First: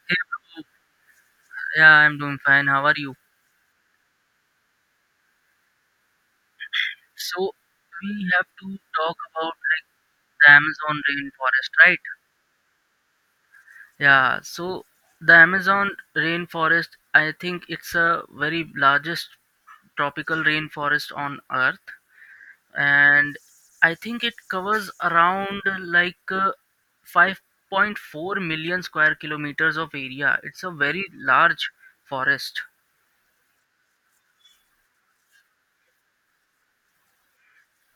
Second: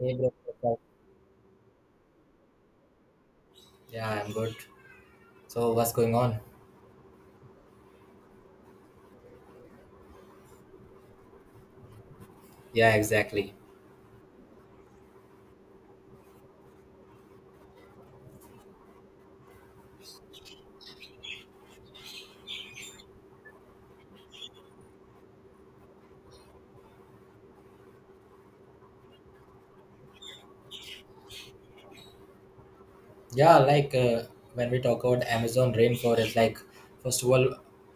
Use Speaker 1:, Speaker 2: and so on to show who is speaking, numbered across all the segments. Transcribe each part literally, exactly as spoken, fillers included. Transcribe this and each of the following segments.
Speaker 1: Hey
Speaker 2: Hey
Speaker 1: bro, what's
Speaker 2: bro,
Speaker 1: up?
Speaker 2: yeah, I'm doing fine. How are you?
Speaker 1: Yeah, I'm good. So what's going on?
Speaker 2: So we have to talk about the Amazon rainforest, right?
Speaker 1: Yeah, exactly.
Speaker 2: Yeah, so the Amazon rainforest, I think it's a very largest tropical rainforest on Earth, and I think it covers around like uh, five point four million square kilometers of area. It's a very large forest.
Speaker 1: Yeah, like uh, when we talk about Amazon rainforest, like first of all,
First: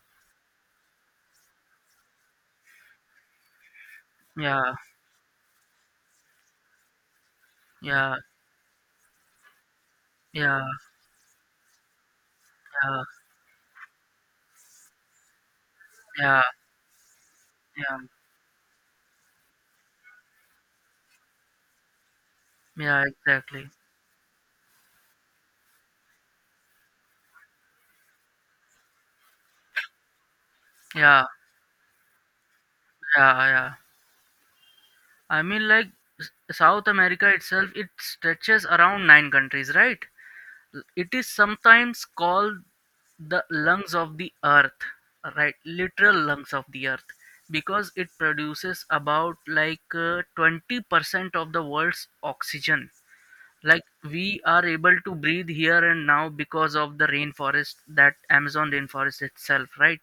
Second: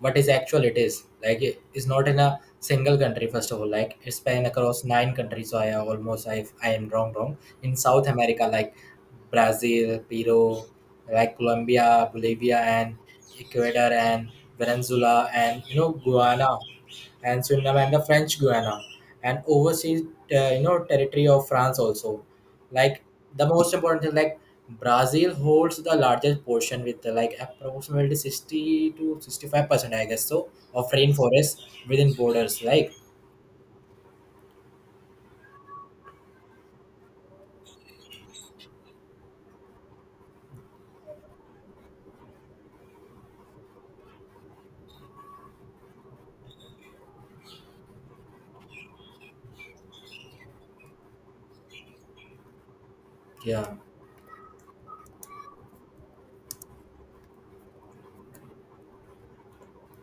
Speaker 1: what is actual it is like it- it's not in a single country. First of all, like it's span
Speaker 2: Yeah,
Speaker 1: across nine countries. So I almost I I am wrong wrong in South
Speaker 2: yeah,
Speaker 1: America like Brazil, Peru,
Speaker 2: yeah,
Speaker 1: like Colombia, Bolivia, and
Speaker 2: yeah,
Speaker 1: Ecuador and Venezuela and you know
Speaker 2: yeah,
Speaker 1: Guyana and Suriname and
Speaker 2: yeah,
Speaker 1: the French Guiana and overseas uh, you know territory of France also. Like
Speaker 2: yeah,
Speaker 1: the
Speaker 2: exactly.
Speaker 1: most important thing, like Brazil holds the largest portion with uh, like approximately sixty to sixty-five percent I guess so of
Speaker 2: Yeah,
Speaker 1: rainforest within borders like
Speaker 2: yeah, yeah. I mean, like S- South America itself, it stretches around nine countries, right? L- It is sometimes called the lungs of the earth, right? Literal lungs of the earth, because it produces about like uh, twenty percent of the world's oxygen.
Speaker 1: yeah,
Speaker 2: Like we are able to breathe here and now because of the rainforest, that Amazon rainforest itself, right?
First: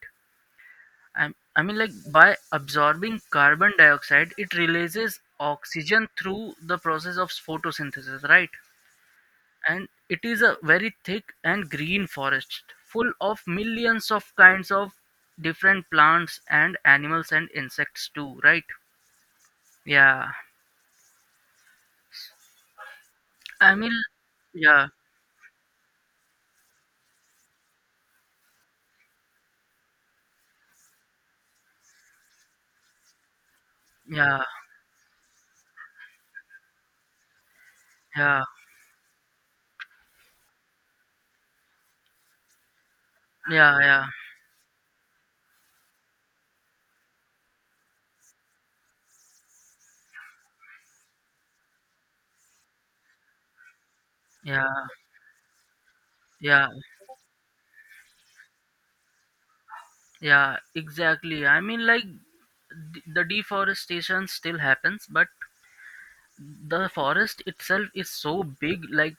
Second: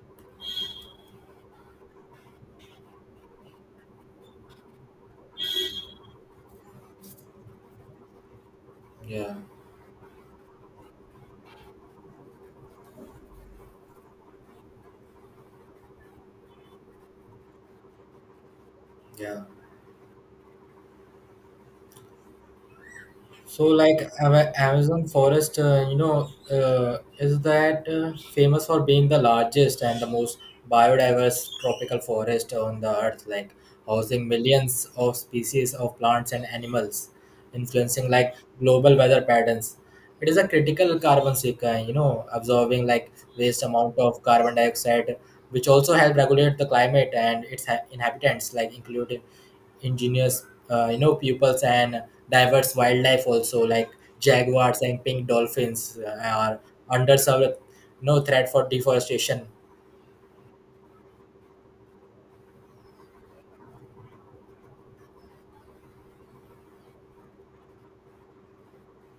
Speaker 2: I, I mean, like by absorbing carbon dioxide, it releases oxygen through the process of photosynthesis, right?
Speaker 1: yeah,
Speaker 2: And it is a very thick and green forest full of millions of kinds of different plants and animals and insects too, right?
Speaker 1: yeah.
Speaker 2: Yeah.
Speaker 1: So,
Speaker 2: I mean,
Speaker 1: like Ama-
Speaker 2: yeah,
Speaker 1: Amazon forest, uh, you know, uh, is that uh, famous for being the largest and the most biodiverse tropical forest on the earth, like housing
Speaker 2: yeah,
Speaker 1: millions of species of plants and animals, influencing like
Speaker 2: yeah,
Speaker 1: global weather patterns. It is a critical carbon sink, uh, you know, absorbing like waste
Speaker 2: yeah,
Speaker 1: amount
Speaker 2: yeah,
Speaker 1: of carbon dioxide, which also help regulate the climate and its ha- inhabitants, like including ingenious uh, you know pupils and diverse wildlife also like
Speaker 2: yeah,
Speaker 1: jaguars and pink dolphins uh, are
Speaker 2: yeah,
Speaker 1: under some you know threat for deforestation.
Speaker 2: yeah, exactly. I mean, like, d- the deforestation still happens, but the forest itself is so big like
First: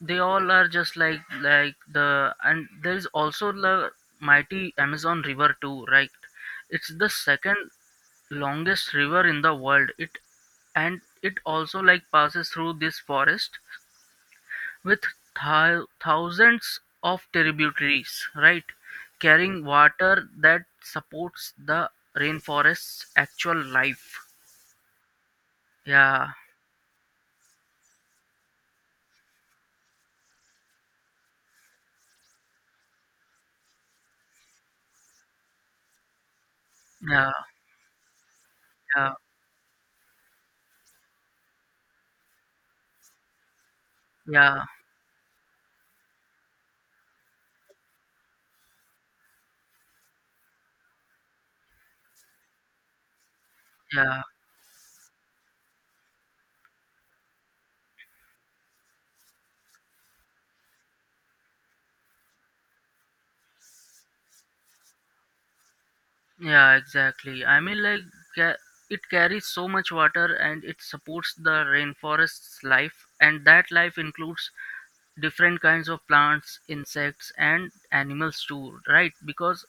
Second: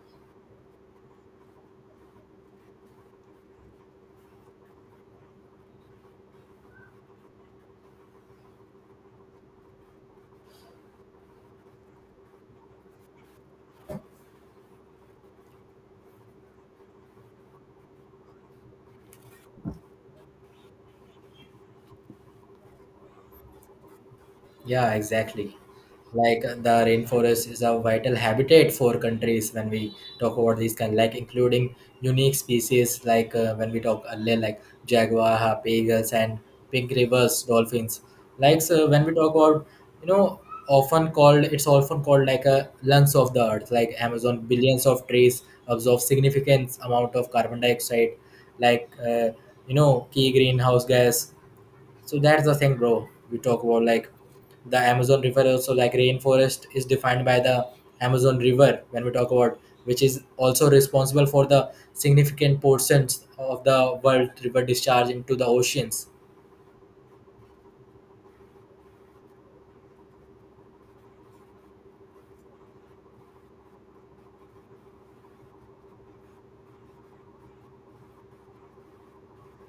Speaker 2: they all are just like like the and there's also the mighty amazon river too, right? It's the second longest river in the world. It and it also like passes through this forest with thou thousands of tributaries, right? Carrying water that supports the rainforest's actual life.
Speaker 1: Yeah, exactly.
Speaker 2: yeah
Speaker 1: Like uh, the rainforest is a vital habitat for countries when we talk about these kind, like including unique species, like uh, when we talk earlier, like jaguar, harp eagles, and pink
Speaker 2: yeah
Speaker 1: rivers dolphins. Like so, when we
Speaker 2: yeah
Speaker 1: talk about, you know, often called it's often called like a lungs of the earth. Like Amazon,
Speaker 2: yeah
Speaker 1: billions of trees absorb significant amount of carbon dioxide, like uh, you know, key greenhouse gas, so that's the thing bro, we talk about like
Speaker 2: yeah
Speaker 1: the Amazon river also, like rainforest is defined by the Amazon river when we talk about, which is also responsible for the significant portions of the world river discharge into the oceans.
Speaker 2: Yeah, exactly. I mean, like, ca- it carries so much water and it supports the rainforest's life, and that life includes different kinds of plants, insects, and animals too, right? Because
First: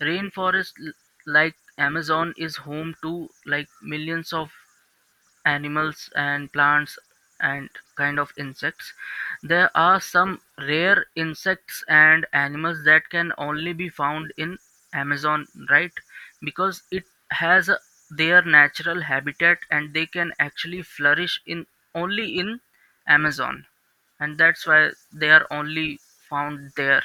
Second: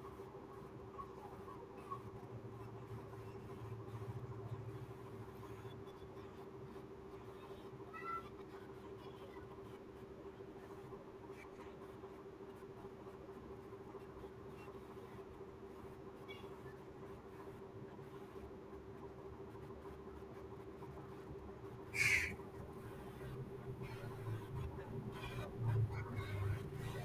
Speaker 2: rainforest l- like Amazon is home to like millions of animals and plants and kind of insects. There are some rare insects and animals that can only be found in Amazon, right? Because it has a- their natural habitat and they can actually flourish in only in Amazon, and that's why they are only found there.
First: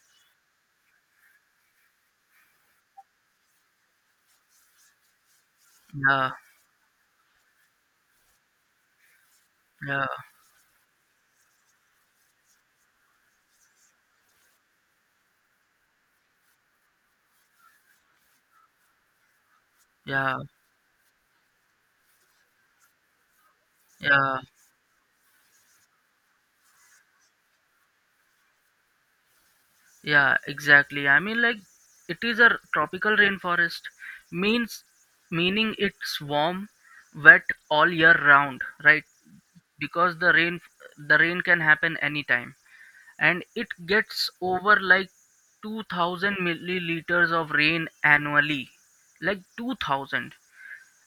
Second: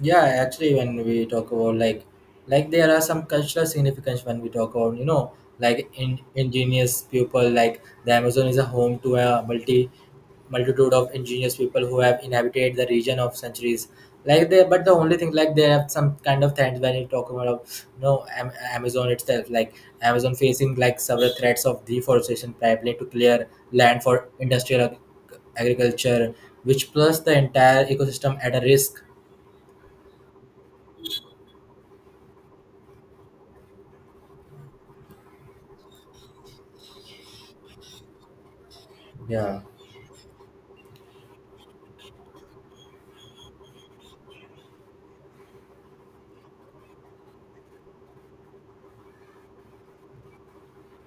Speaker 1: Yeah, actually, when we talk about like, like there are some cultural significance when we talk about you know like in,
Speaker 2: Yeah,
Speaker 1: ingenious people, like the Amazon is a home to a multi
Speaker 2: yeah,
Speaker 1: multitude of ingenious people who have inhabited the region of centuries. Like they, but the only thing like they have some kind of threats when you talk about you know Am- Amazon itself. Like Amazon
Speaker 2: yeah,
Speaker 1: facing like several threats of deforestation, primarily to clear land for
Speaker 2: yeah.
Speaker 1: industrial ag- agriculture, which plus the entire ecosystem at a risk.
Speaker 2: Yeah, exactly. I mean, like, it is a tropical rainforest, means meaning it's warm, wet all year round, right?
Speaker 1: Yeah.
Speaker 2: Because the rain the rain can happen anytime, and it gets over like 2000 milliliters of rain annually, like two thousand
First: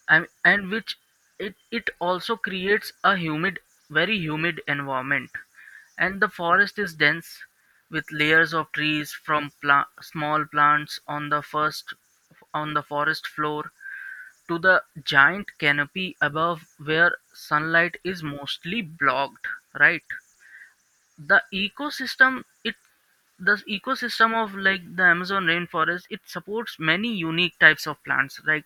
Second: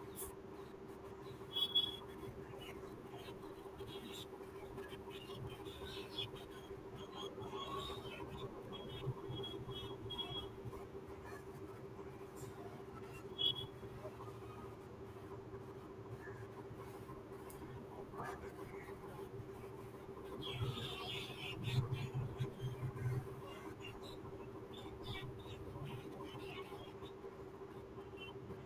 Speaker 2: and, and which it, it also creates a humid very humid environment, and the forest is dense with layers of trees from pla- small plants on the first on the forest floor to the giant canopy above where sunlight is mostly blocked, right? The ecosystem it the ecosystem of like the amazon rainforest, it supports many unique types of plants like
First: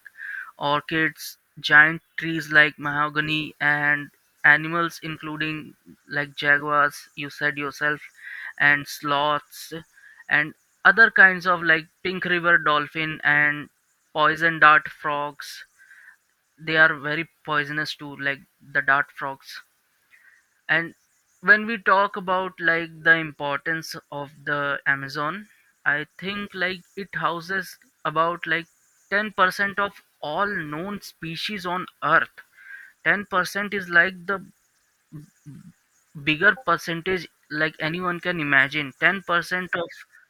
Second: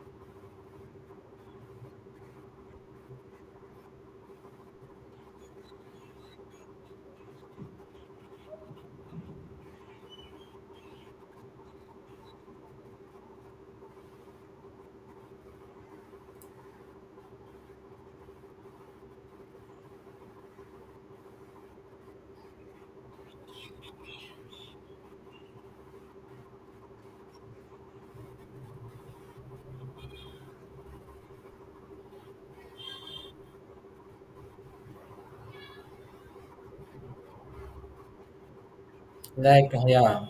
Speaker 2: orchids, giant trees like mahogany, and animals including like jaguars, you said yourself, and sloths, and other kinds of like pink river dolphin and poison dart frogs. They are very poisonous too, like the dart frogs. And when we talk about like the importance of the amazon, I think like it houses about like ten percent of all known species on earth. ten percent is like the bigger percentage like anyone can imagine. ten percent
Speaker 1: Like
Speaker 2: of
Speaker 1: yeah,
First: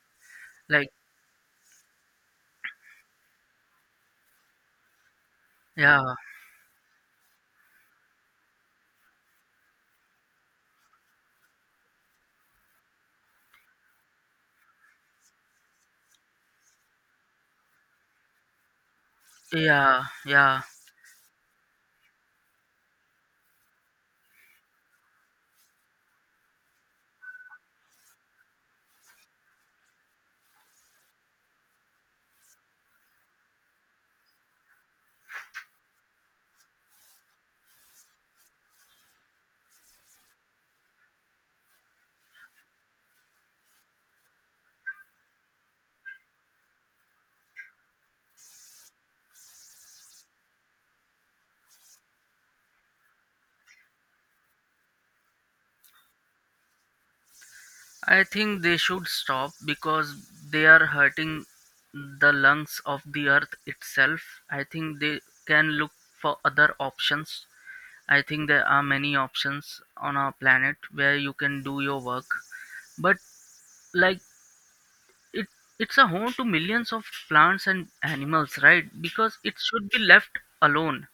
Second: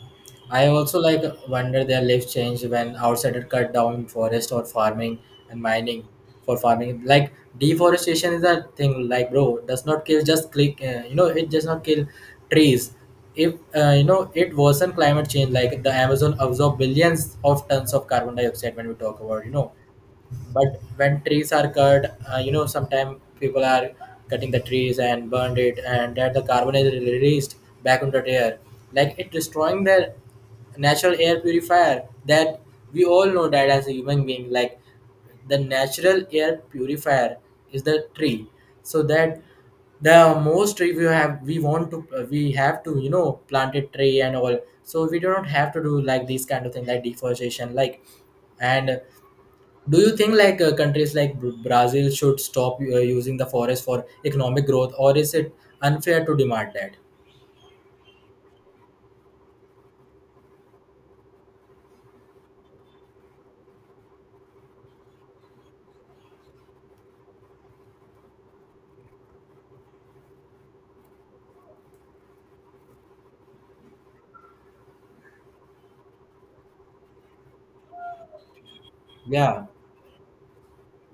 Speaker 1: I
Speaker 2: like.
Speaker 1: also like wonder their life change when outsiders cut down forest or farming and mining
Speaker 2: yeah
Speaker 1: for farming. Like deforestation is a thing. Like bro, does not kill just click. Uh, you know, it does not kill trees. If uh, you know, it worsen climate change, like the Amazon absorb billions of tons of carbon dioxide when we talk about you know,
Speaker 2: yeah yeah
Speaker 1: but when trees are cut uh, you know, sometimes people are cutting the trees and burned it, and that the carbon is released back into the air, like it destroying the natural air purifier that we all know that as a human being, like the natural air purifier is the tree. So that the most tree we have, we want to uh, we have to you know plant a tree and all, so we do not have to do like these kind of thing like deforestation like. And do you think like uh, countries like Br- Brazil should stop uh, using the forest for economic growth, or is it unfair to demand that?
Speaker 2: I think they should stop because they are hurting the lungs of the earth itself. I think they can look for other options. I think there are many options on our planet where you can do your work, but like it, it's a home to millions of plants and animals, right? Because it
Speaker 1: Yeah.
Speaker 2: should be left alone,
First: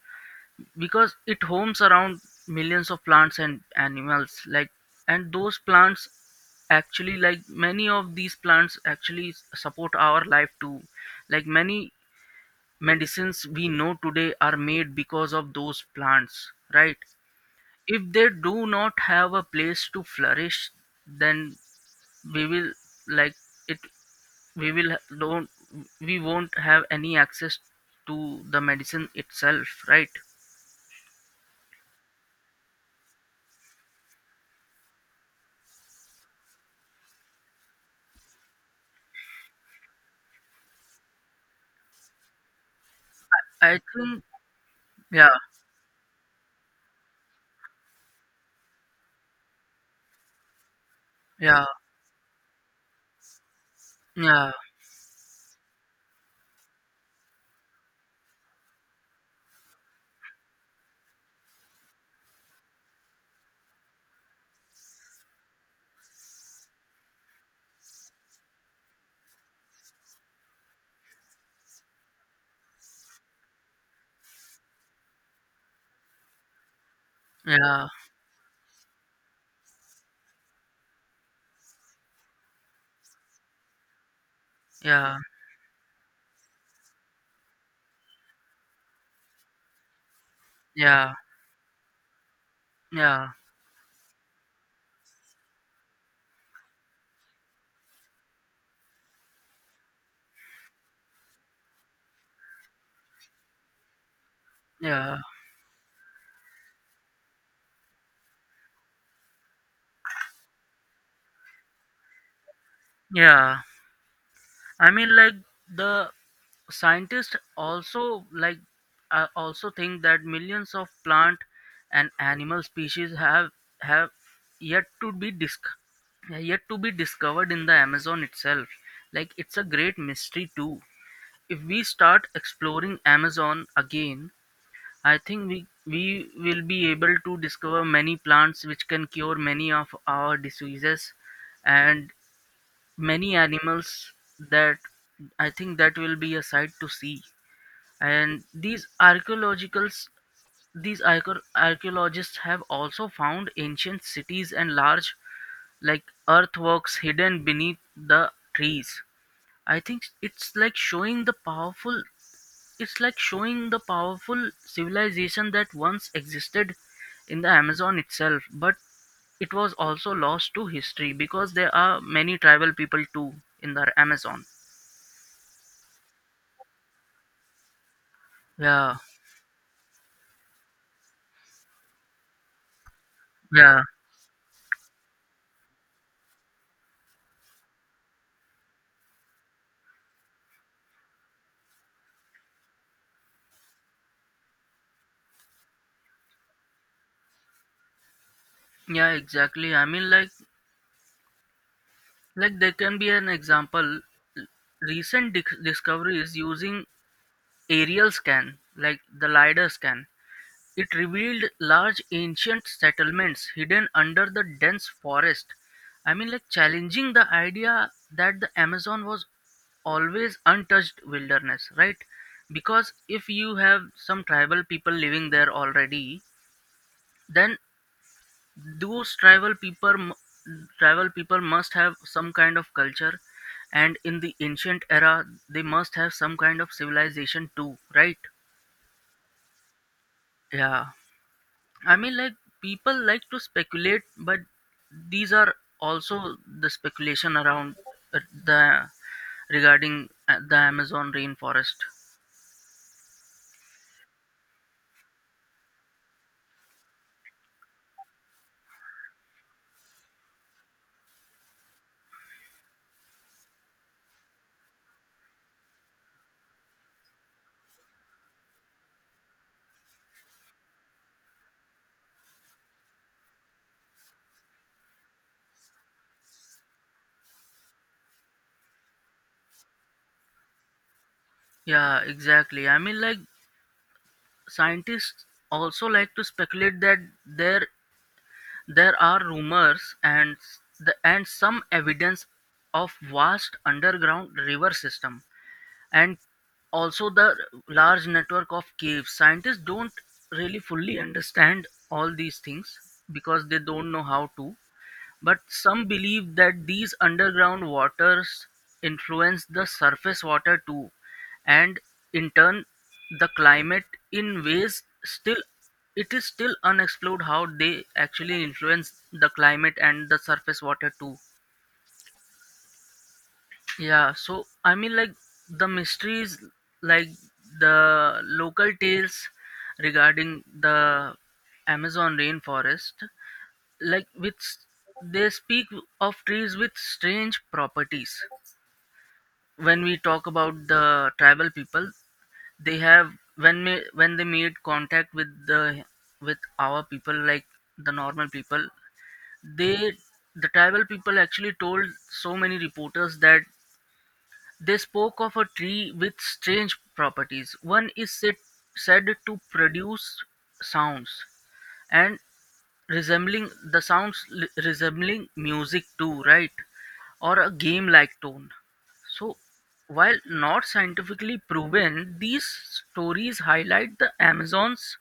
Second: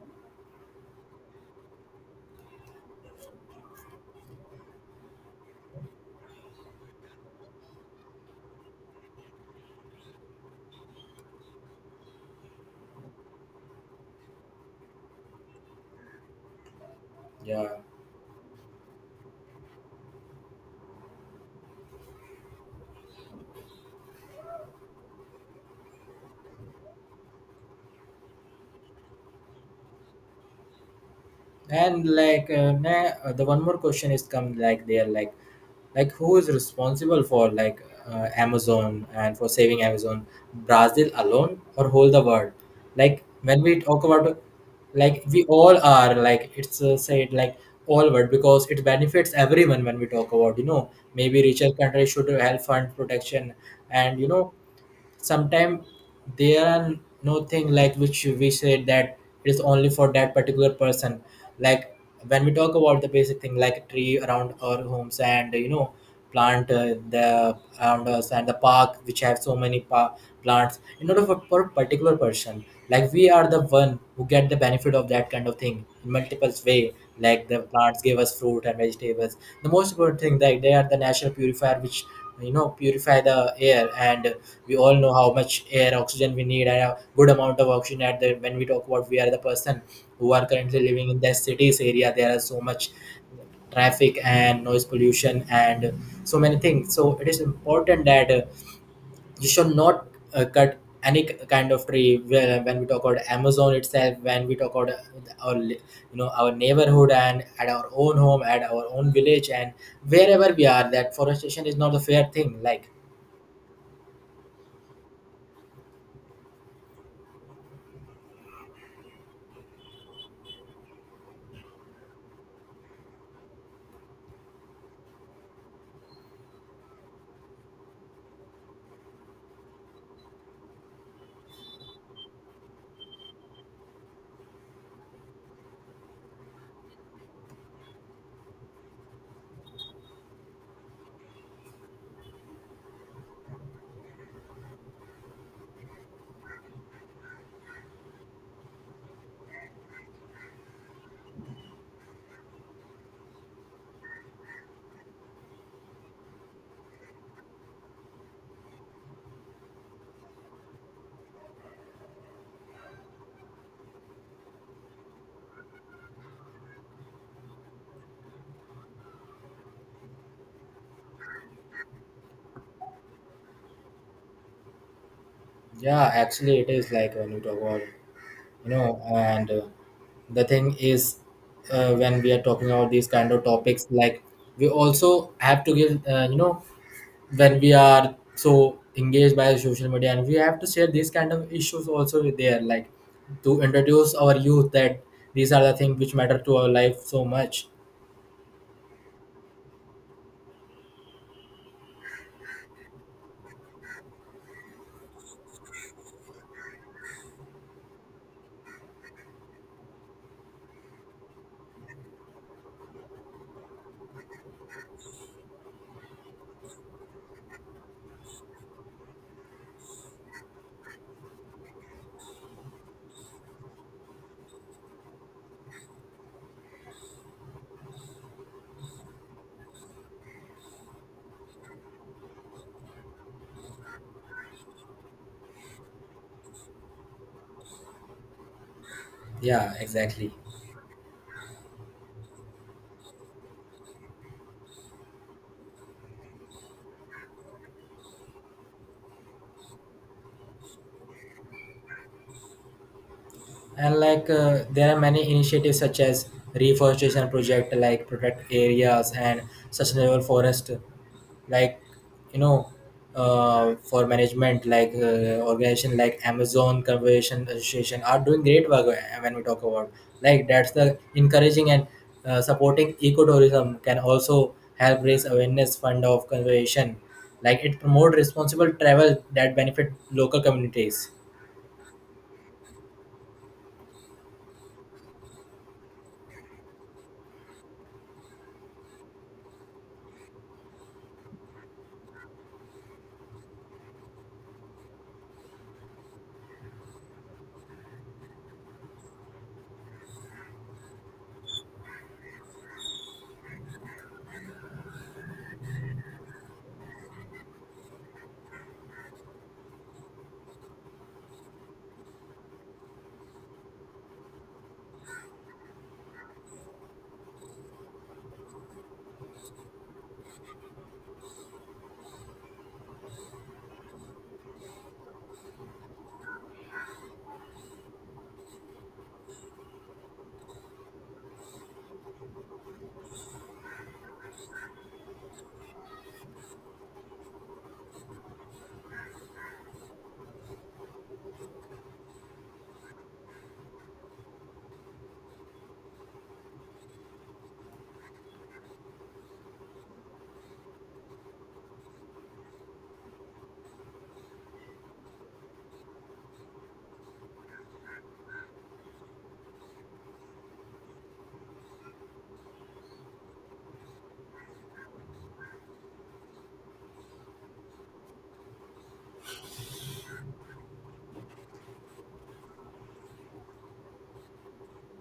Speaker 2: because it homes around millions of plants and animals, like, and those plants actually, like many of these plants actually s- support our life too. Like many medicines we know today are made because of those plants, right?
Speaker 1: Yeah.
Speaker 2: If they do not have a place to flourish, then we will like it, we will ha- don't we won't have any access to the medicine itself, right?
Speaker 1: And like uh, na- uh, the one more question is come, like there, like like who is responsible for like uh, Amazon and for saving Amazon, Brazil alone or whole the world? Like when
Speaker 2: I
Speaker 1: we talk
Speaker 2: think
Speaker 1: about, like
Speaker 2: yeah
Speaker 1: we all are like it's uh, said like all world because it benefits everyone when we talk about you know maybe
Speaker 2: yeah
Speaker 1: richer countries should help fund protection and you know
Speaker 2: yeah
Speaker 1: sometimes there are no thing like which we say that it is only for that particular person, like when we talk about the basic thing like tree around our homes, and you know plant uh, the around us, and the park which have so many pa- plants in order for, for a particular person, like we are the one who get the benefit of that kind of thing in multiple way, like the
Speaker 2: yeah
Speaker 1: plants give us fruit and vegetables. The most important thing like they are the natural purifier which you know purify the air, and we all know
Speaker 2: yeah
Speaker 1: how much air oxygen we need, and a good amount of oxygen at the when we talk about we are the person who are currently living
Speaker 2: yeah
Speaker 1: in the cities area, there are so much
Speaker 2: yeah
Speaker 1: traffic and noise pollution and so many things, so it is important that uh, you should not uh, cut any k- kind of tree. Well, when we talk about Amazon itself, when we talk about
Speaker 2: yeah
Speaker 1: uh, our li- you know our neighborhood and at our own home at our own village and wherever we are, that forestation is not a fair thing like.
Speaker 2: yeah I mean, like the scientists also like uh, also think that millions of plant and animal species have have yet to be disc yet to be discovered in the Amazon itself. Like it's a great mystery too. If we start exploring Amazon again, I think we we will be able to discover many plants which can cure many of our diseases and many animals that I think that will be a sight to see. And these archaeologicals, these archeo- archaeologists have also found ancient cities and large like earthworks hidden beneath the trees. I think it's like showing the powerful it's like showing the powerful civilization that once existed in the Amazon itself, but it was also lost to history because there are many tribal people too in the Amazon.
Speaker 1: Yeah, actually it is like when you talk about you
Speaker 2: Yeah,
Speaker 1: know and uh, the thing is uh, when we are talking about these kind of
Speaker 2: yeah,
Speaker 1: topics like we also have to give uh, you know when we are so engaged by social media, and we have to share these kind of issues also with there, like to introduce our youth that these are the things which matter to our life so much.
Speaker 2: yeah, exactly. I mean, like, like there can be an example. Recent dic- discoveries using aerial scan, like the LiDAR scan. It revealed large ancient settlements hidden under the dense forest. I mean, like challenging the idea that the Amazon was always untouched wilderness, right? Because if you have some tribal people living there already, then those tribal people, mu- tribal people must have some kind of culture, and in the ancient era, they must have some kind of civilization too, right?
Speaker 1: Yeah, exactly.
Speaker 2: Yeah. I mean, like people like to speculate, but these are also the speculation around uh, the regarding uh, the Amazon rainforest.
Speaker 1: And like uh, there are many initiatives such as reforestation project, like protect areas and sustainable forest like you know uh, for management like uh, organization like Amazon Conservation Association are doing great work uh, when we talk about, like that's the encouraging, and uh, supporting ecotourism can also help raise awareness fund of conservation, like it promote responsible travel that benefit local communities.
Speaker 2: Yeah, exactly. I mean, like scientists also like to speculate that there there are rumors and s- the and some evidence of vast underground river system, and also the large network of caves. Scientists don't really fully understand all these things because they don't know how to, but some believe that these underground waters influence the surface water too, and in turn the climate in ways still. It is still unexplored how they actually influence the climate and the surface water too. Yeah, so I mean, like the mysteries, like the local tales regarding the Amazon rainforest, like which they speak of trees with strange properties. When we talk about the tribal people, they have when me, when they made contact with the with our people, like the normal people, they the tribal people actually told so many reporters that they spoke of a tree with strange properties. One is said, said to produce sounds and resembling the sounds li- resembling music too, right? Or a game-like tone. So, while not scientifically proven, these stories highlight the Amazon's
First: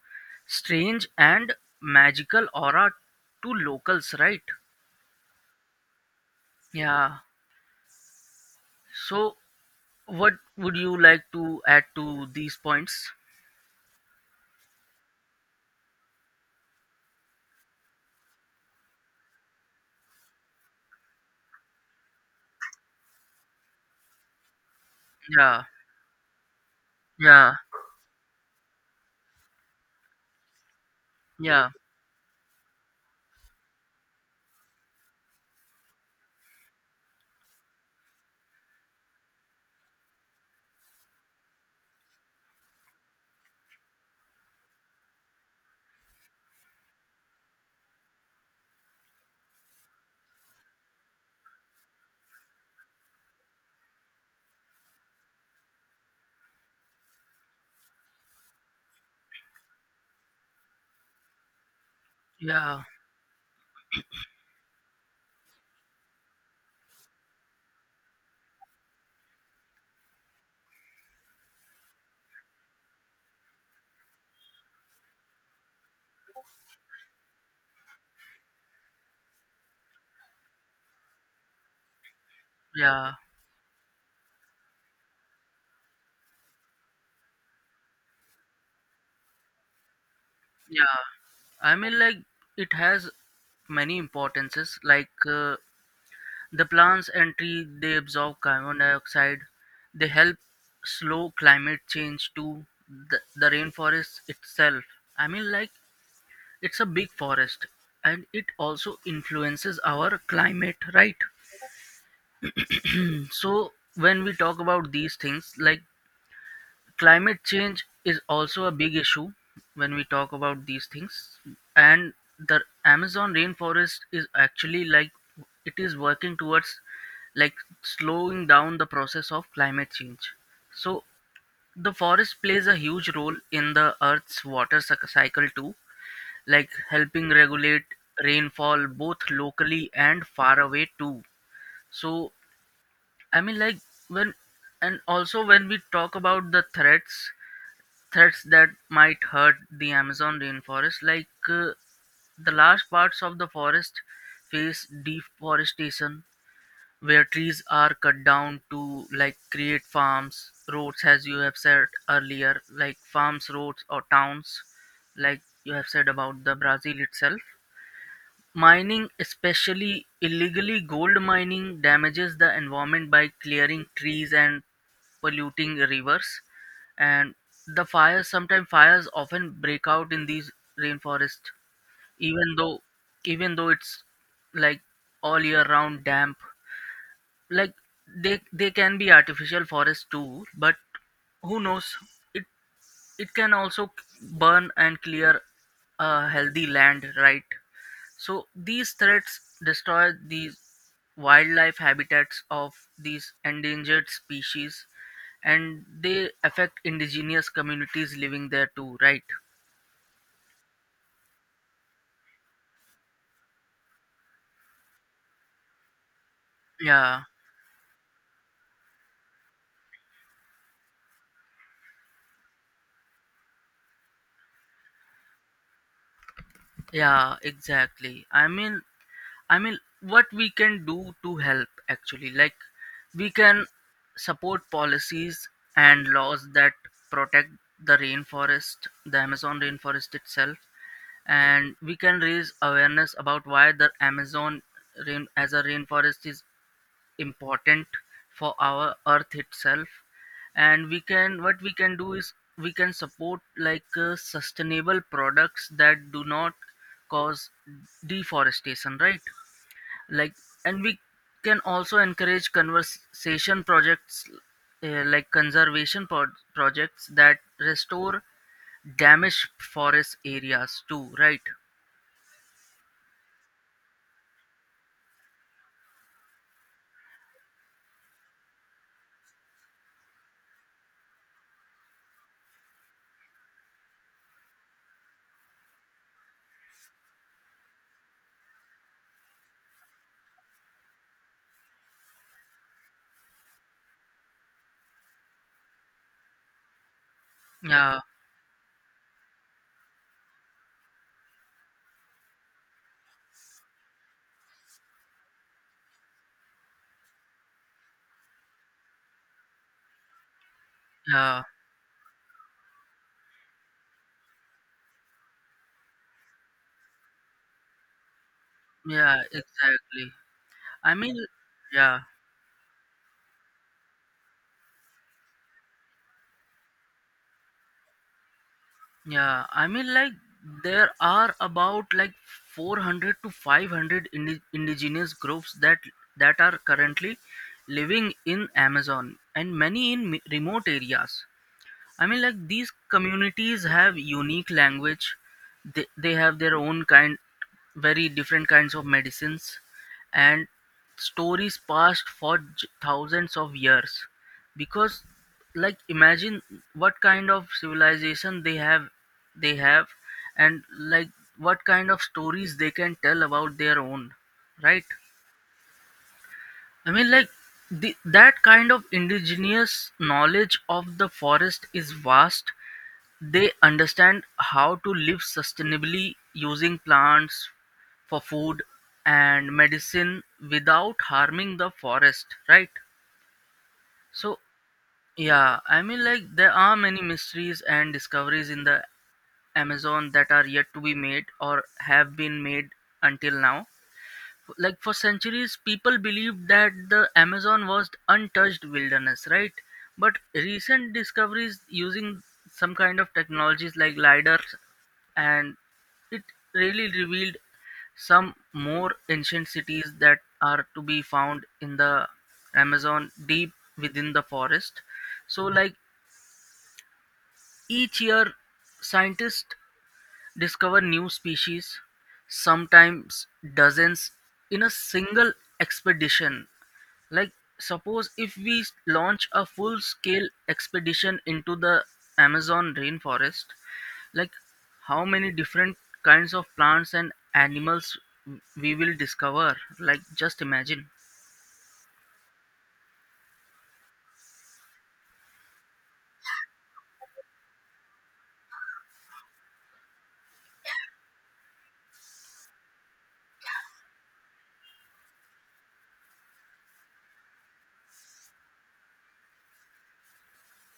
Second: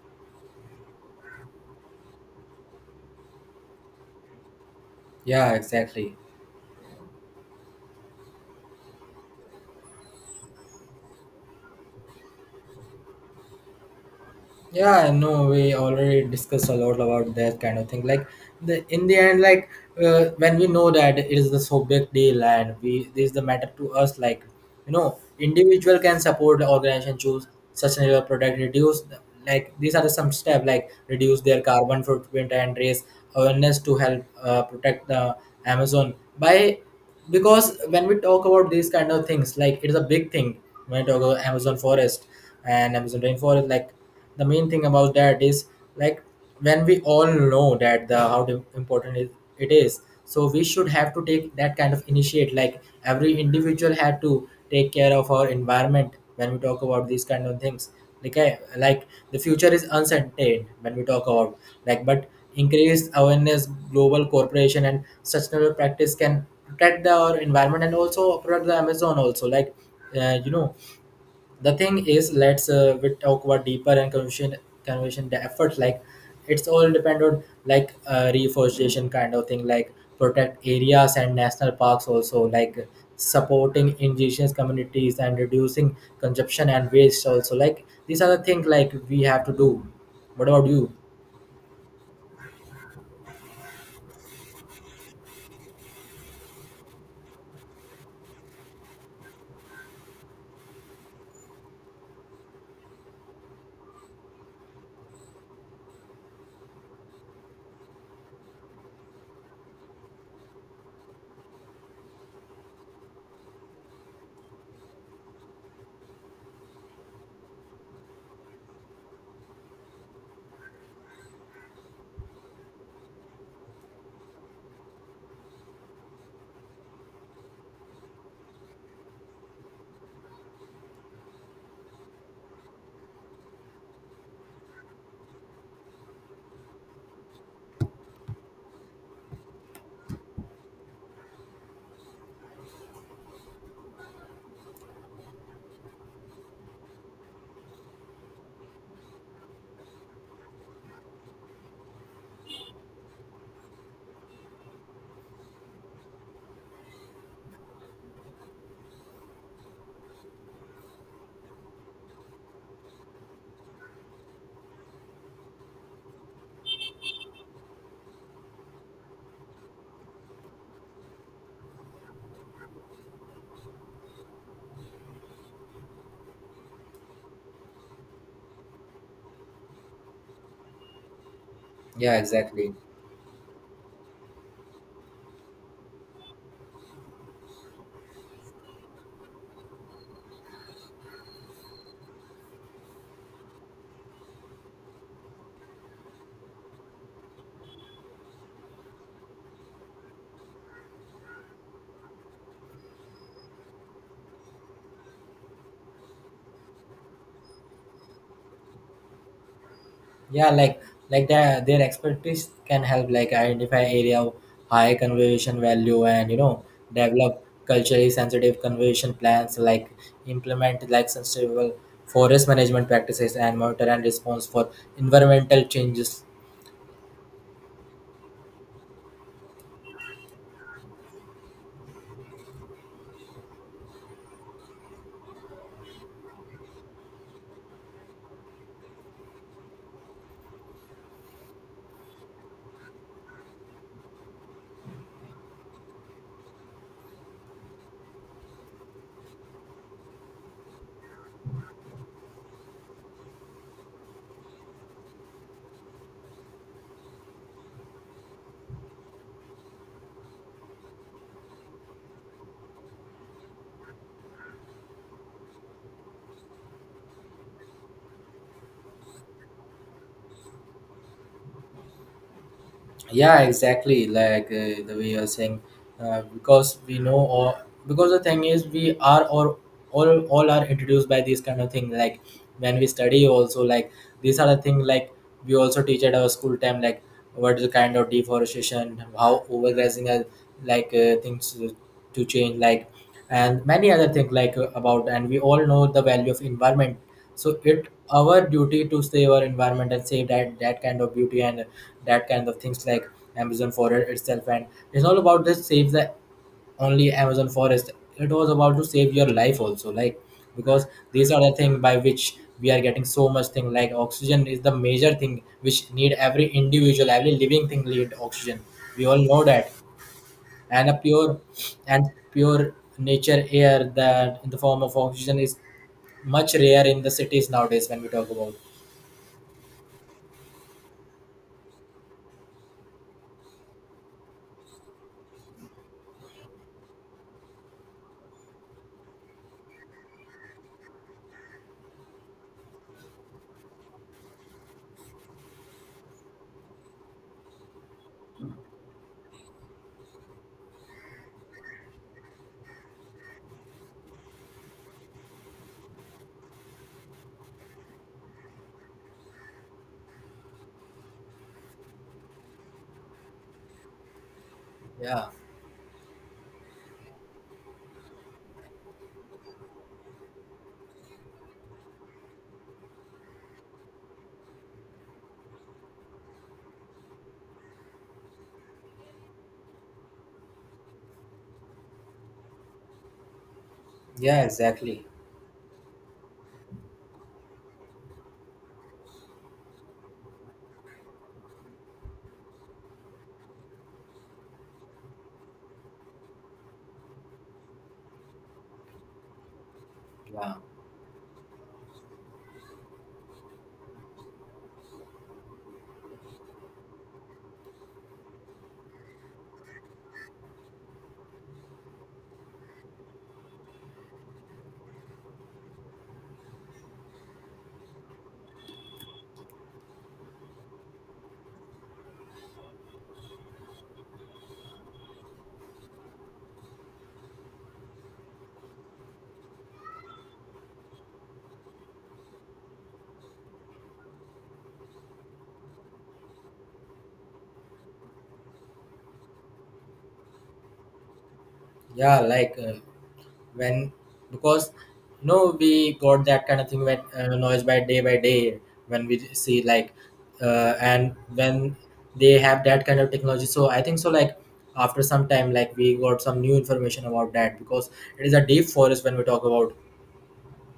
Speaker 2: strange and magical aura to locals, right?
Speaker 1: Yeah, exactly.
Speaker 2: Yeah. So, what would you like to add to these points?
Speaker 1: Yeah, I know we already discussed a lot about that kind of thing. Like the in the end, like uh, when we know that it is the so big deal and we this is the matter to us. Like you know,
Speaker 2: Yeah,
Speaker 1: individual can support the organization, choose
Speaker 2: yeah,
Speaker 1: sustainable product, reduce the- like these are the some step like reduce their
Speaker 2: yeah,
Speaker 1: carbon footprint and raise awareness to help uh, protect the Amazon by, because when we talk about these kind of things, like it is a big thing when we talk about Amazon forest and Amazon rainforest, like the main thing about that is like when we all know that the how de- important it, it is, so we should have to take that kind of initiate like every individual had to take care of our environment when we talk about these kind of things like I, like the future is uncertain when we talk about like, but
Speaker 2: yeah,
Speaker 1: increased awareness global cooperation and sustainable practice can protect the, our environment and also protect the Amazon also like uh, you know the thing is, let's uh, we talk about deeper and conversion conversion the effort, like it's all depend on like uh, reforestation kind of thing like protect areas and national parks also like
Speaker 2: yeah,
Speaker 1: supporting indigenous communities and reducing consumption and waste also, like these are the things like we have to do. What about you?
Speaker 2: yeah. I mean, like, it has many importances. Like, uh, the plants and tree, they absorb carbon dioxide. They help slow climate change too. The, the rainforest itself. I mean, like, it's a big forest and it also influences our climate, right? So, when we talk about these things, like, climate change is also a big issue when we talk about these things, and the Amazon rainforest is actually like it is working towards like slowing down the process of climate change. So the forest plays a huge role in the Earth's water cyc- cycle too, like helping regulate rainfall both locally and far away too. So I mean like when and also when we talk about the threats threats that might hurt the Amazon rainforest, like uh, the large parts of the forest face deforestation where trees are cut down to like create farms, roads, as you have said earlier, like farms, roads, or towns, like you have said about the brazil itself. Mining, especially illegally gold mining, damages the environment by clearing trees and polluting rivers. And the fires, sometimes fires often break out in these rainforests,
Speaker 1: Yeah,
Speaker 2: even
Speaker 1: exactly.
Speaker 2: though even though it's like all year round damp. Like they they can be artificial forests too, but who knows? It it can also c- burn and clear a healthy land, right? So these threats destroy these wildlife habitats of these endangered species, and they affect indigenous communities living there too, right?
Speaker 1: Yeah, like like their their expertise can help like identify area of high conservation value and you know
Speaker 2: yeah
Speaker 1: develop culturally sensitive conservation plans, like implement like sustainable forest management practices and monitor and response for environmental changes.
Speaker 2: Yeah, exactly. I mean, I mean, what we can do to help actually, like we can support policies and laws that protect the rainforest, the Amazon rainforest itself, and we can raise awareness about why the Amazon rain as a rainforest is important for our earth itself. And we can what we can do is we can support like uh, sustainable products that do not cause deforestation, right? Like, and we can also encourage conversation projects, uh, like conservation pro- projects that restore damaged forest areas too, right?
Speaker 1: Yeah, exactly. Like uh, the way you're saying uh, because we know all, because the thing is we are or all all are introduced by this kind of thing like when we study also, like these are the thing like we also teach at our school time like what is the kind of deforestation, how overgrazing are like uh, things to to change like, and many other things like uh, about, and we all know the value of environment, so it
Speaker 2: yeah
Speaker 1: our duty to save our environment and save that that kind of beauty and that kind of things, like Amazon forest itself. And it's not about just save the only Amazon forest, it was about to save your life also, like because these are
Speaker 2: yeah
Speaker 1: the thing by which we are getting so much thing like oxygen is the major thing which need every individual, every living thing need oxygen. We all
Speaker 2: yeah
Speaker 1: know that.
Speaker 2: exactly
Speaker 1: And a
Speaker 2: i mean
Speaker 1: pure,
Speaker 2: yeah
Speaker 1: and pure nature air that in the form of oxygen is much rare in the cities nowadays when we talk about.
Speaker 2: Yeah, I mean, like, there are about like four hundred to five hundred indi- indigenous groups that that are currently living in Amazon and many in mi- remote areas. I mean, like these communities have unique language. They, they have their own kind, very different kinds of medicines, and stories passed for j- thousands of years. Because, like, imagine what kind of civilization they have, they have, and like what kind of stories they can tell about their own, right?
Speaker 1: Yeah.
Speaker 2: I mean, like the, that kind of indigenous knowledge of the forest is vast. They understand how to live sustainably using plants for food and medicine without harming the forest, right? So,
Speaker 1: Yeah, exactly.
Speaker 2: yeah, I mean, like there are many mysteries and discoveries in the Amazon that are yet to be made or have been made until now. Like for centuries people believed that the Amazon was untouched wilderness, right? But
Speaker 1: Yeah,
Speaker 2: recent discoveries using some kind of technologies like lidar and it really revealed some more ancient cities that are to be found in the Amazon deep within the forest. So like each year scientists discover new species, sometimes dozens, in a single expedition. Like, suppose if we s- launch a full scale expedition into the Amazon rainforest, like, how many different kinds of plants and animals w- we will discover? Like, just imagine.
Speaker 1: yeah, like uh, when, because no, we got that kind of thing when uh, noise by day by day when we see like uh, and when they have that kind of technology, so I think so, like after some time like we got some new information about that, because it is a deep forest when we talk about.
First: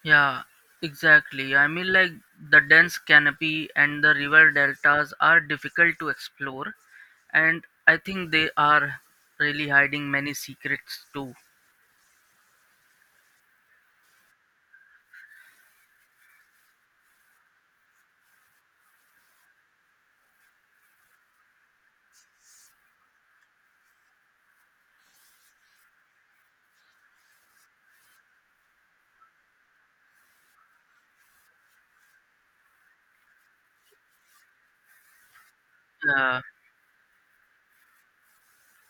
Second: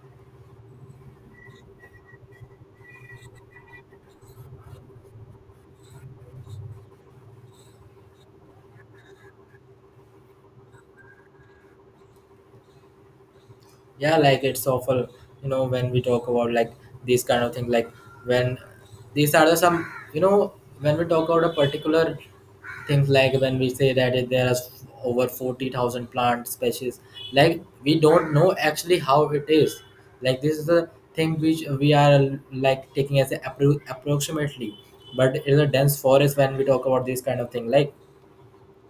Speaker 2: Yeah, exactly. I mean, like the dense canopy and the river deltas are difficult to explore, and I think they are really hiding many secrets too.
Speaker 1: Yeah, like it's awful, you know when we talk about like these kind of things, like when these are the some, you know when we talk about a particular things, like when we say that it- there are over forty thousand plant species. Like we don't know actually how it is. Like this is the thing which we are like taking as a appro- approximately, but it's a dense forest
Speaker 2: Yeah,
Speaker 1: when we talk about this kind of thing. Like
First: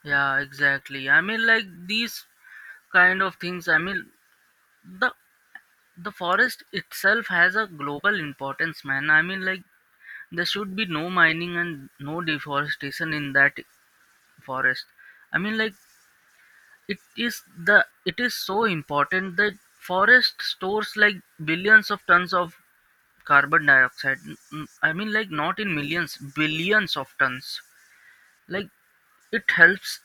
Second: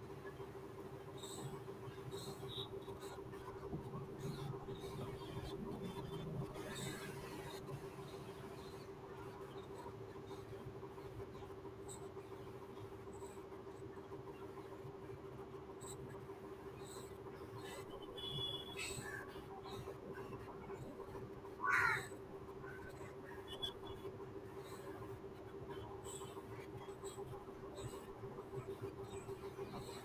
Speaker 2: yeah, exactly. I mean, like these kind of things. I mean, the the forest itself has a global importance, man. I mean, like there should be no mining and no deforestation in that forest. I mean, like It is the it is so important that forest stores like billions of tons of carbon dioxide. N- n- I mean, like not in millions, billions of tons. Like it helps,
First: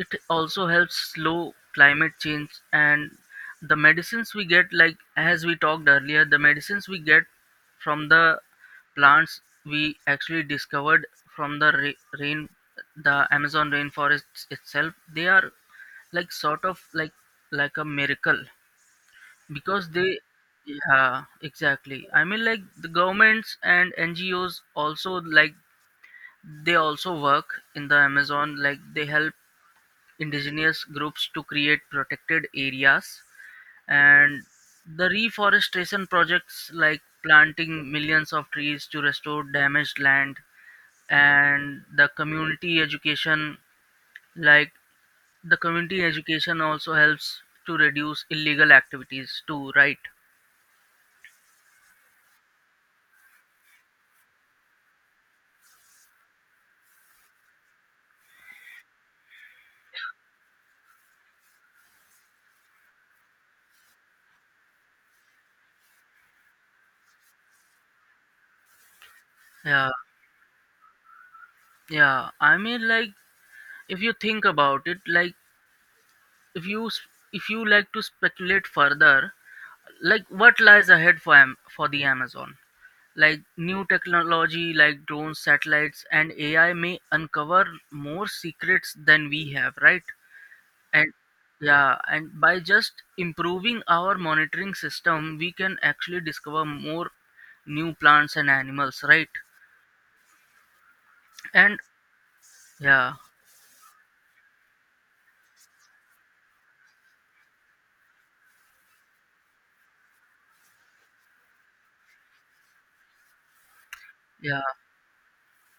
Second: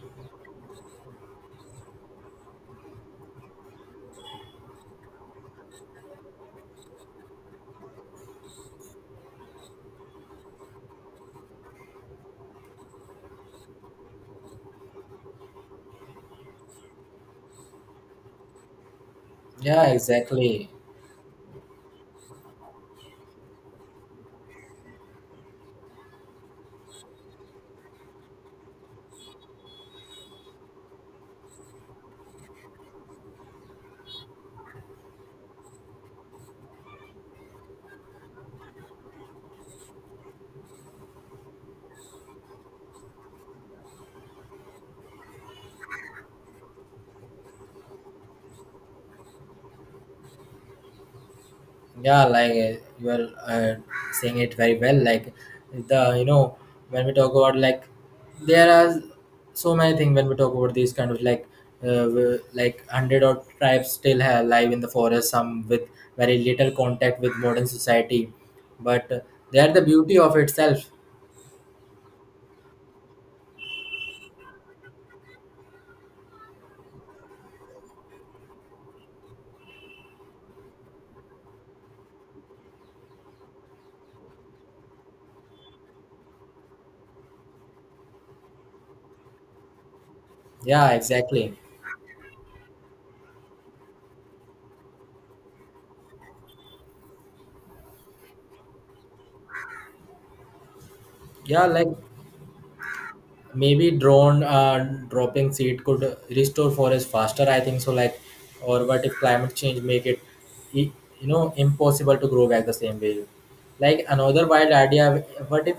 Speaker 2: it also helps slow climate change. And the medicines we get, like as we talked earlier, the medicines we get from the plants we actually discovered from the ra- rain the Amazon rainforest itself, they are like sort of like like a miracle
Speaker 1: yeah,
Speaker 2: because they,
Speaker 1: exactly.
Speaker 2: yeah, exactly. I mean, like the governments and N G Os also, like they also work in the Amazon, like they help indigenous groups to create protected areas and the reforestation projects like planting millions of trees to restore damaged land. And the community education, like the community education also helps to reduce illegal activities too, right?
Speaker 1: Yeah, like uh, you are uh, saying it very well. Like the, you know when we talk about, like there are so many things when we talk about these kind of, like uh, w- like hundred odd tribes still ha- alive in the forest, some with very little contact with modern society, but uh, they are the
Speaker 2: Yeah,
Speaker 1: beauty of itself.
Speaker 2: yeah. I mean, like if you think about it, like if you s- if you like to speculate further, like what lies ahead for Am- for the Amazon. Like new technology like drones, satellites and A I may uncover more secrets than we have, right?
Speaker 1: Yeah,
Speaker 2: And
Speaker 1: exactly.
Speaker 2: yeah, and by just improving our monitoring system we can actually discover more new plants and animals, right?
Speaker 1: Yeah,
Speaker 2: And
Speaker 1: like
Speaker 2: yeah,
Speaker 1: maybe drone uh, dropping seed could restore forest faster, I think so. Like or what if climate change make it i- you know impossible to grow back the same way. Like another
Speaker 2: yeah,
Speaker 1: wild idea, what if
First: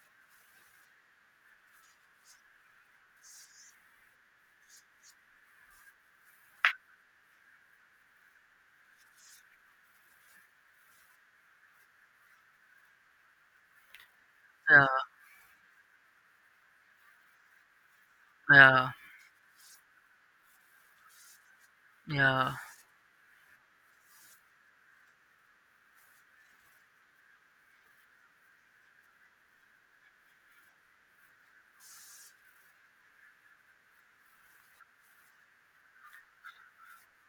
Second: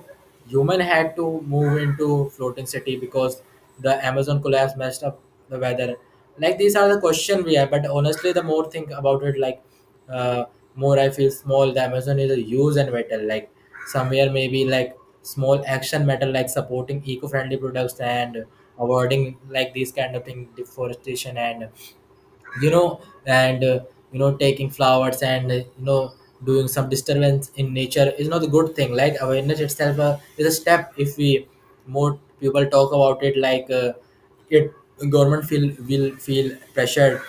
Speaker 1: human had to move into floating city because the Amazon collapse messed up the weather. Like these are the question we have, but honestly the more think about it, like uh, more I feel small. The Amazon is a huge and vital. Like somewhere maybe
Speaker 2: yeah,
Speaker 1: like small action matter, like supporting eco-friendly products and
Speaker 2: yeah,
Speaker 1: avoiding like these kind of thing deforestation and,
Speaker 2: yeah,
Speaker 1: you know and uh, you know taking flowers and uh, you know doing some disturbance in nature is not a good thing. Like awareness itself uh, is a step if we more people talk about it, like uh, it government feel will feel pressured.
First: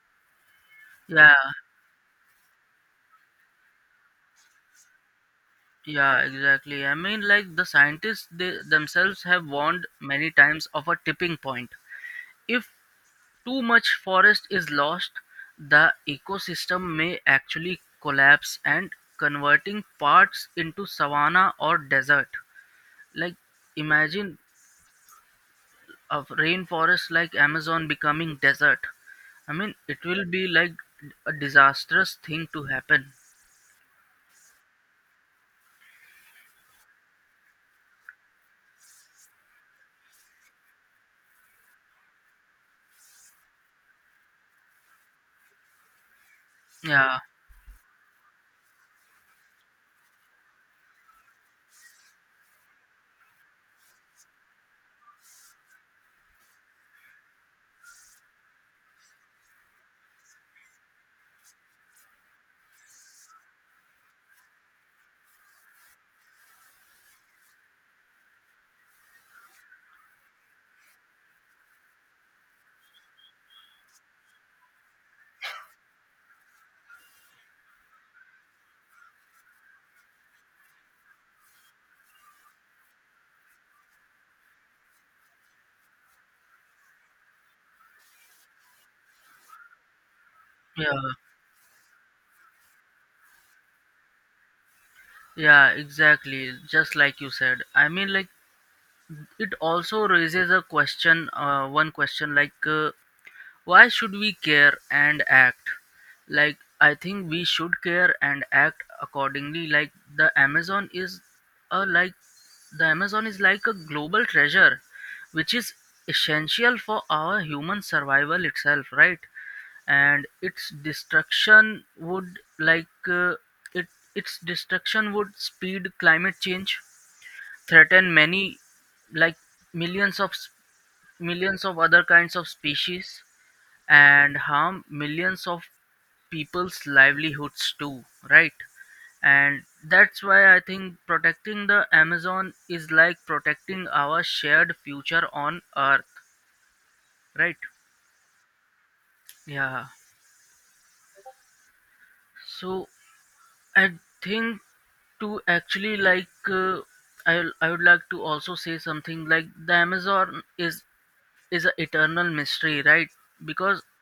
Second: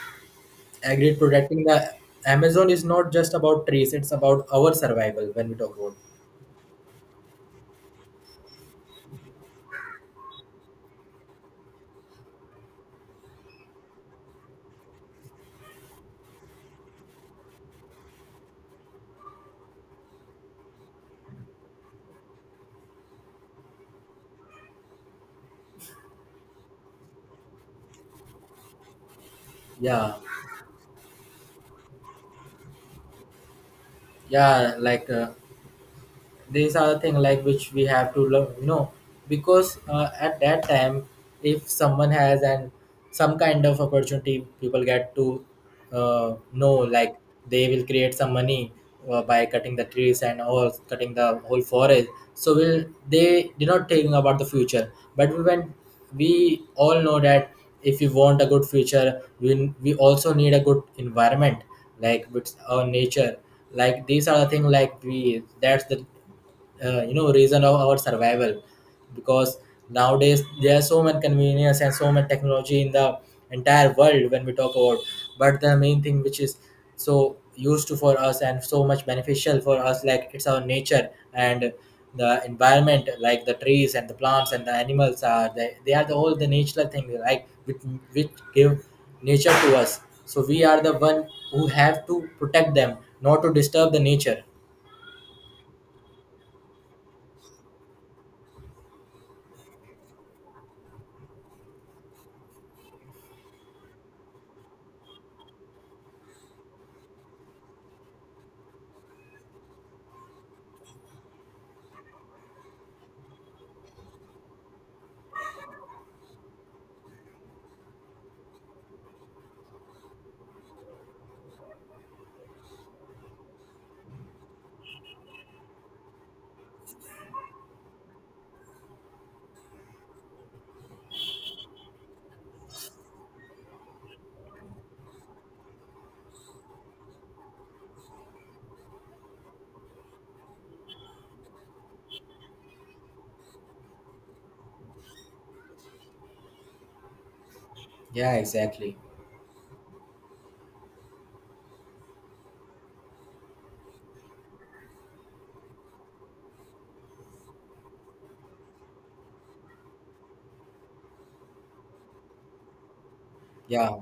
Speaker 1: Agreed.
Speaker 2: yeah,
Speaker 1: Protecting the Amazon is not just about trees; it's about our survival when we talk about.
Speaker 2: yeah, exactly. I mean, like the scientists they themselves have warned many times of a tipping point. If too much forest is lost, the ecosystem may actually collapse and converting parts into savanna or desert. Like imagine a rainforest like Amazon becoming desert. I mean, it
Speaker 1: Yeah,
Speaker 2: will be like a disastrous thing to happen.
Speaker 1: yeah. Like uh, these are the thing like which we have to learn, you know because uh, at that time if someone has and some kind of opportunity people get to uh, know, like
Speaker 2: Yeah,
Speaker 1: they will create some money uh, by cutting the trees and all, cutting the whole forest, so will they did not think about the future. But when we all know that if we want a good future, we, we also need a good environment, like with our nature. Like these are the thing, like we, that's the uh, you know reason of our survival, because nowadays there are so much convenience and so much technology in the entire world when we talk about. But the main thing which is so useful for us and so much beneficial for us, like it's our nature and the environment, like the trees and the plants and the animals are, they, they are the all the natural thing like which, which give nature to us. So we are the
Speaker 2: yeah,
Speaker 1: one who have to protect them, not to disturb the nature.
Speaker 2: yeah, exactly. Just like you said. I mean, like it also raises a question, uh, one question, like, uh, why should we care and act? Like, I think we should care and act accordingly. Like, the Amazon is a like the Amazon is like a global treasure, which is essential for our human survival itself, right? And its destruction would like uh, it its destruction would speed climate change, threaten many, like, millions of s- millions of other kinds of species and harm millions of people's livelihoods too, right? And that's why I think protecting the Amazon is like protecting our shared future on earth, right?
Speaker 1: Yeah, exactly.
Speaker 2: Yeah. So I think, to actually like, uh, I, I would like to also say something like the Amazon is is an eternal mystery, right? Because
Speaker 1: Yeah.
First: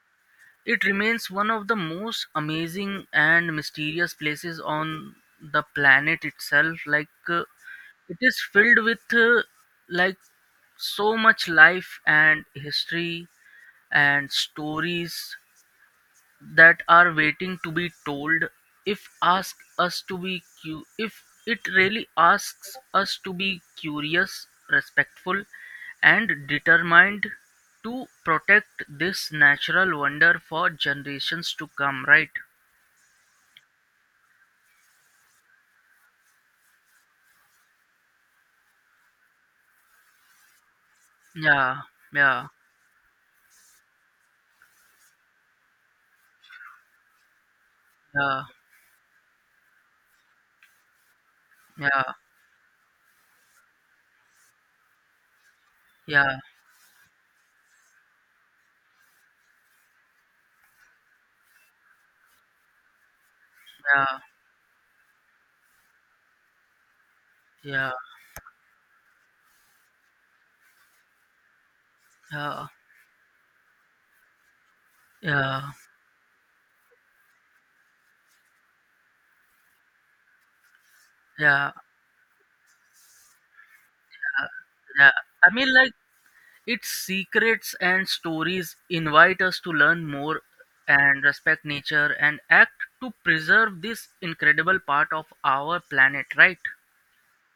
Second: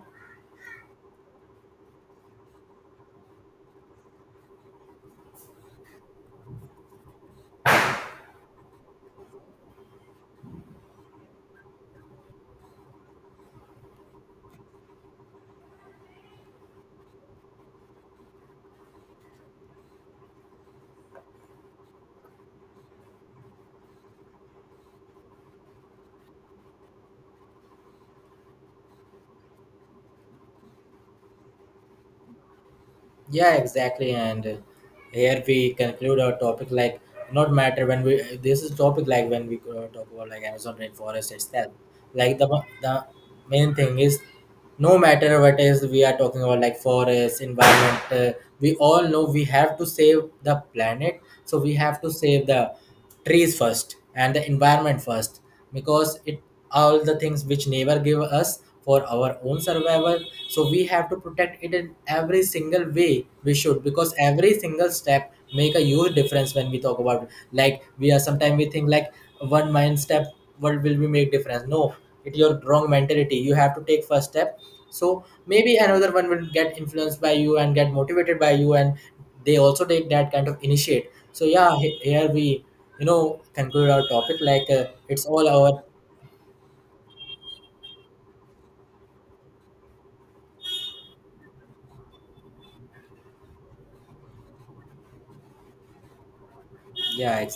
Speaker 2: it remains one of the most amazing and mysterious places on the planet itself. Like uh, it is filled with, uh, like, so much life and history and stories that are waiting to be told. If ask us to be cu- if it really asks us to be curious, respectful and determined to protect this natural wonder for generations to come, right?
Speaker 1: Yeah, exactly. And uh, here we conclude our topic, like not matter when we, this is topic like when we uh, talk about like Amazon rainforest itself.
Speaker 2: Yeah,
Speaker 1: Like the
Speaker 2: yeah,
Speaker 1: the main thing is, no matter what is we are talking about, like forest environment, uh,
Speaker 2: yeah,
Speaker 1: we all know we have to save the planet, so we have to
Speaker 2: yeah,
Speaker 1: save the trees first and the environment first, because it all the things which nature give us for our own survival, so we have to protect it in every single way we should, because
Speaker 2: yeah,
Speaker 1: every single step make a huge difference when we talk about.
Speaker 2: yeah,
Speaker 1: Like
Speaker 2: yeah,
Speaker 1: we are sometimes we think like one mind step, what will we make difference? No, it your
Speaker 2: yeah,
Speaker 1: wrong mentality, you have to take first step, so
Speaker 2: yeah,
Speaker 1: maybe another one will get influenced by you and get motivated by you and they also take that kind of initiate. So
Speaker 2: yeah,
Speaker 1: yeah, he- here we, you know conclude our topic, like uh,
Speaker 2: yeah.
Speaker 1: it's all
Speaker 2: I mean,
Speaker 1: our.
Speaker 2: like its secrets and stories invite us to learn more and respect nature and act to preserve this incredible part of our planet, right?
Speaker 1: Yeah, exactly.